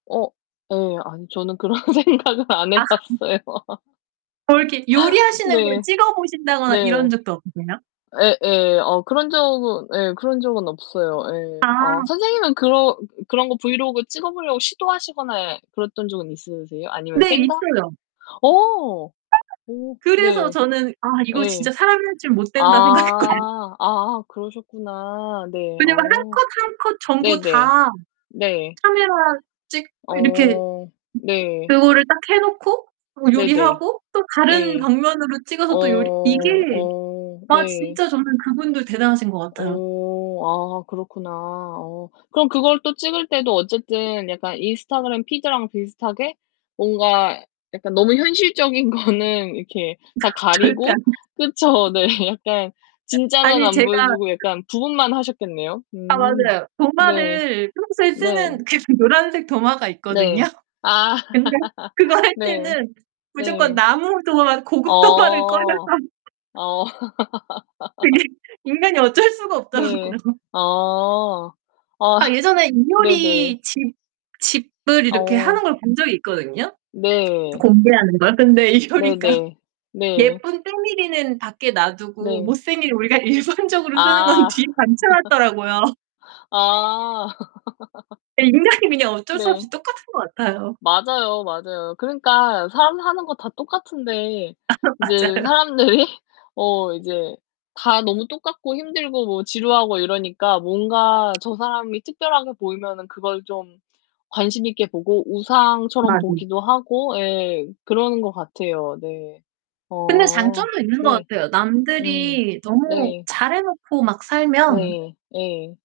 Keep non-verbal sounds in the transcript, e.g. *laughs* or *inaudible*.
어 예. 아니 저는 그런 생각을 안 해 아. 음. 봤어요. *laughs* 뭐 이렇게 요리하시는 걸 네. 찍어 보신다거나 이런 네. 적도 없으세요? 예예. 어 그런 적은 예. 그런 적은 없어요. 아. 예. 아 선생님은 그러 으 그 그런 거 브이로그 찍어 보려고 시도하시거나 그랬던 적은 있으세요? 아니면 네. 생각? 있어요. 어. 오. 그래서 네. 저는 '아 이거 진짜 예. 사람이 할 짓 못된다.' 생각했거든 아. 아 그러셨구나. 네. 그냥 뭐 1 어 컷 1 컷 전부 네네. 다 네. 카메라 찍고 이렇게 어 네. 그거를 딱 해 놓고 어 네네. 요리하고 또 다른 예. 방면으로 어. 찍어서 또 요리 이게 어. 아 네. 진짜 저는 그분들 대단하신 것 같아요. 어. 아 그렇구나. 어 그럼 그걸 또 찍을 때도 어쨌든 약간 인스타그램 피드랑 비슷하게 뭔가 약간 너무 현실적인 거는 이렇게 다 *laughs* 절대 안 가리고 그쵸? 네. 약간 진짜는 아니 안 제가 보여 주고 약간 부분만 하셨겠네요. 아 음. 맞아요. 네. 도마를 평소에 네. 쓰는 계속 노란색 도마가 있거든요. 네. 아. 근데 그거 *laughs* 할 네. 때는 무조건 네. 나무 도마, 고급 도마를 꺼내서 어. *laughs* 어. *laughs* 그게 인간이 어쩔 수가 네. 없더라고요. 아. 아 아 예전에 네네. 이효리 집 집을 이렇게 어. 하는 걸 본 적이 있거든요, 네. 공개하는 걸. 근데 이효리가 네네. 네. 예쁜 때밀이는 밖에 놔두고 네. 못생긴 우리가 일반적으로 쓰는 건 아. 뒤에 받쳐 *laughs* 놨더라고요. 아. *laughs* 예. 인간이 그냥 어쩔 수 없이 네. 똑같은 것 같아요. 맞아요, 맞아요. 그러니까 사람 사는 거 다 똑같은데 아 이제 맞아요. 사람들이 어 이제 다 너무 똑같고 힘들고 뭐 지루하고 이러니까 뭔가 저 사람이 특별하게 보이면은 그걸 좀 관심 있게 보고 우상처럼 아 네. 보기도 하고 예 그러는 것 같아요. 네. 근데 어. 장점도 있는 것 네. 같아요. 음. 남들이 너무 네. 잘 해 놓고 막 살면 네. 예.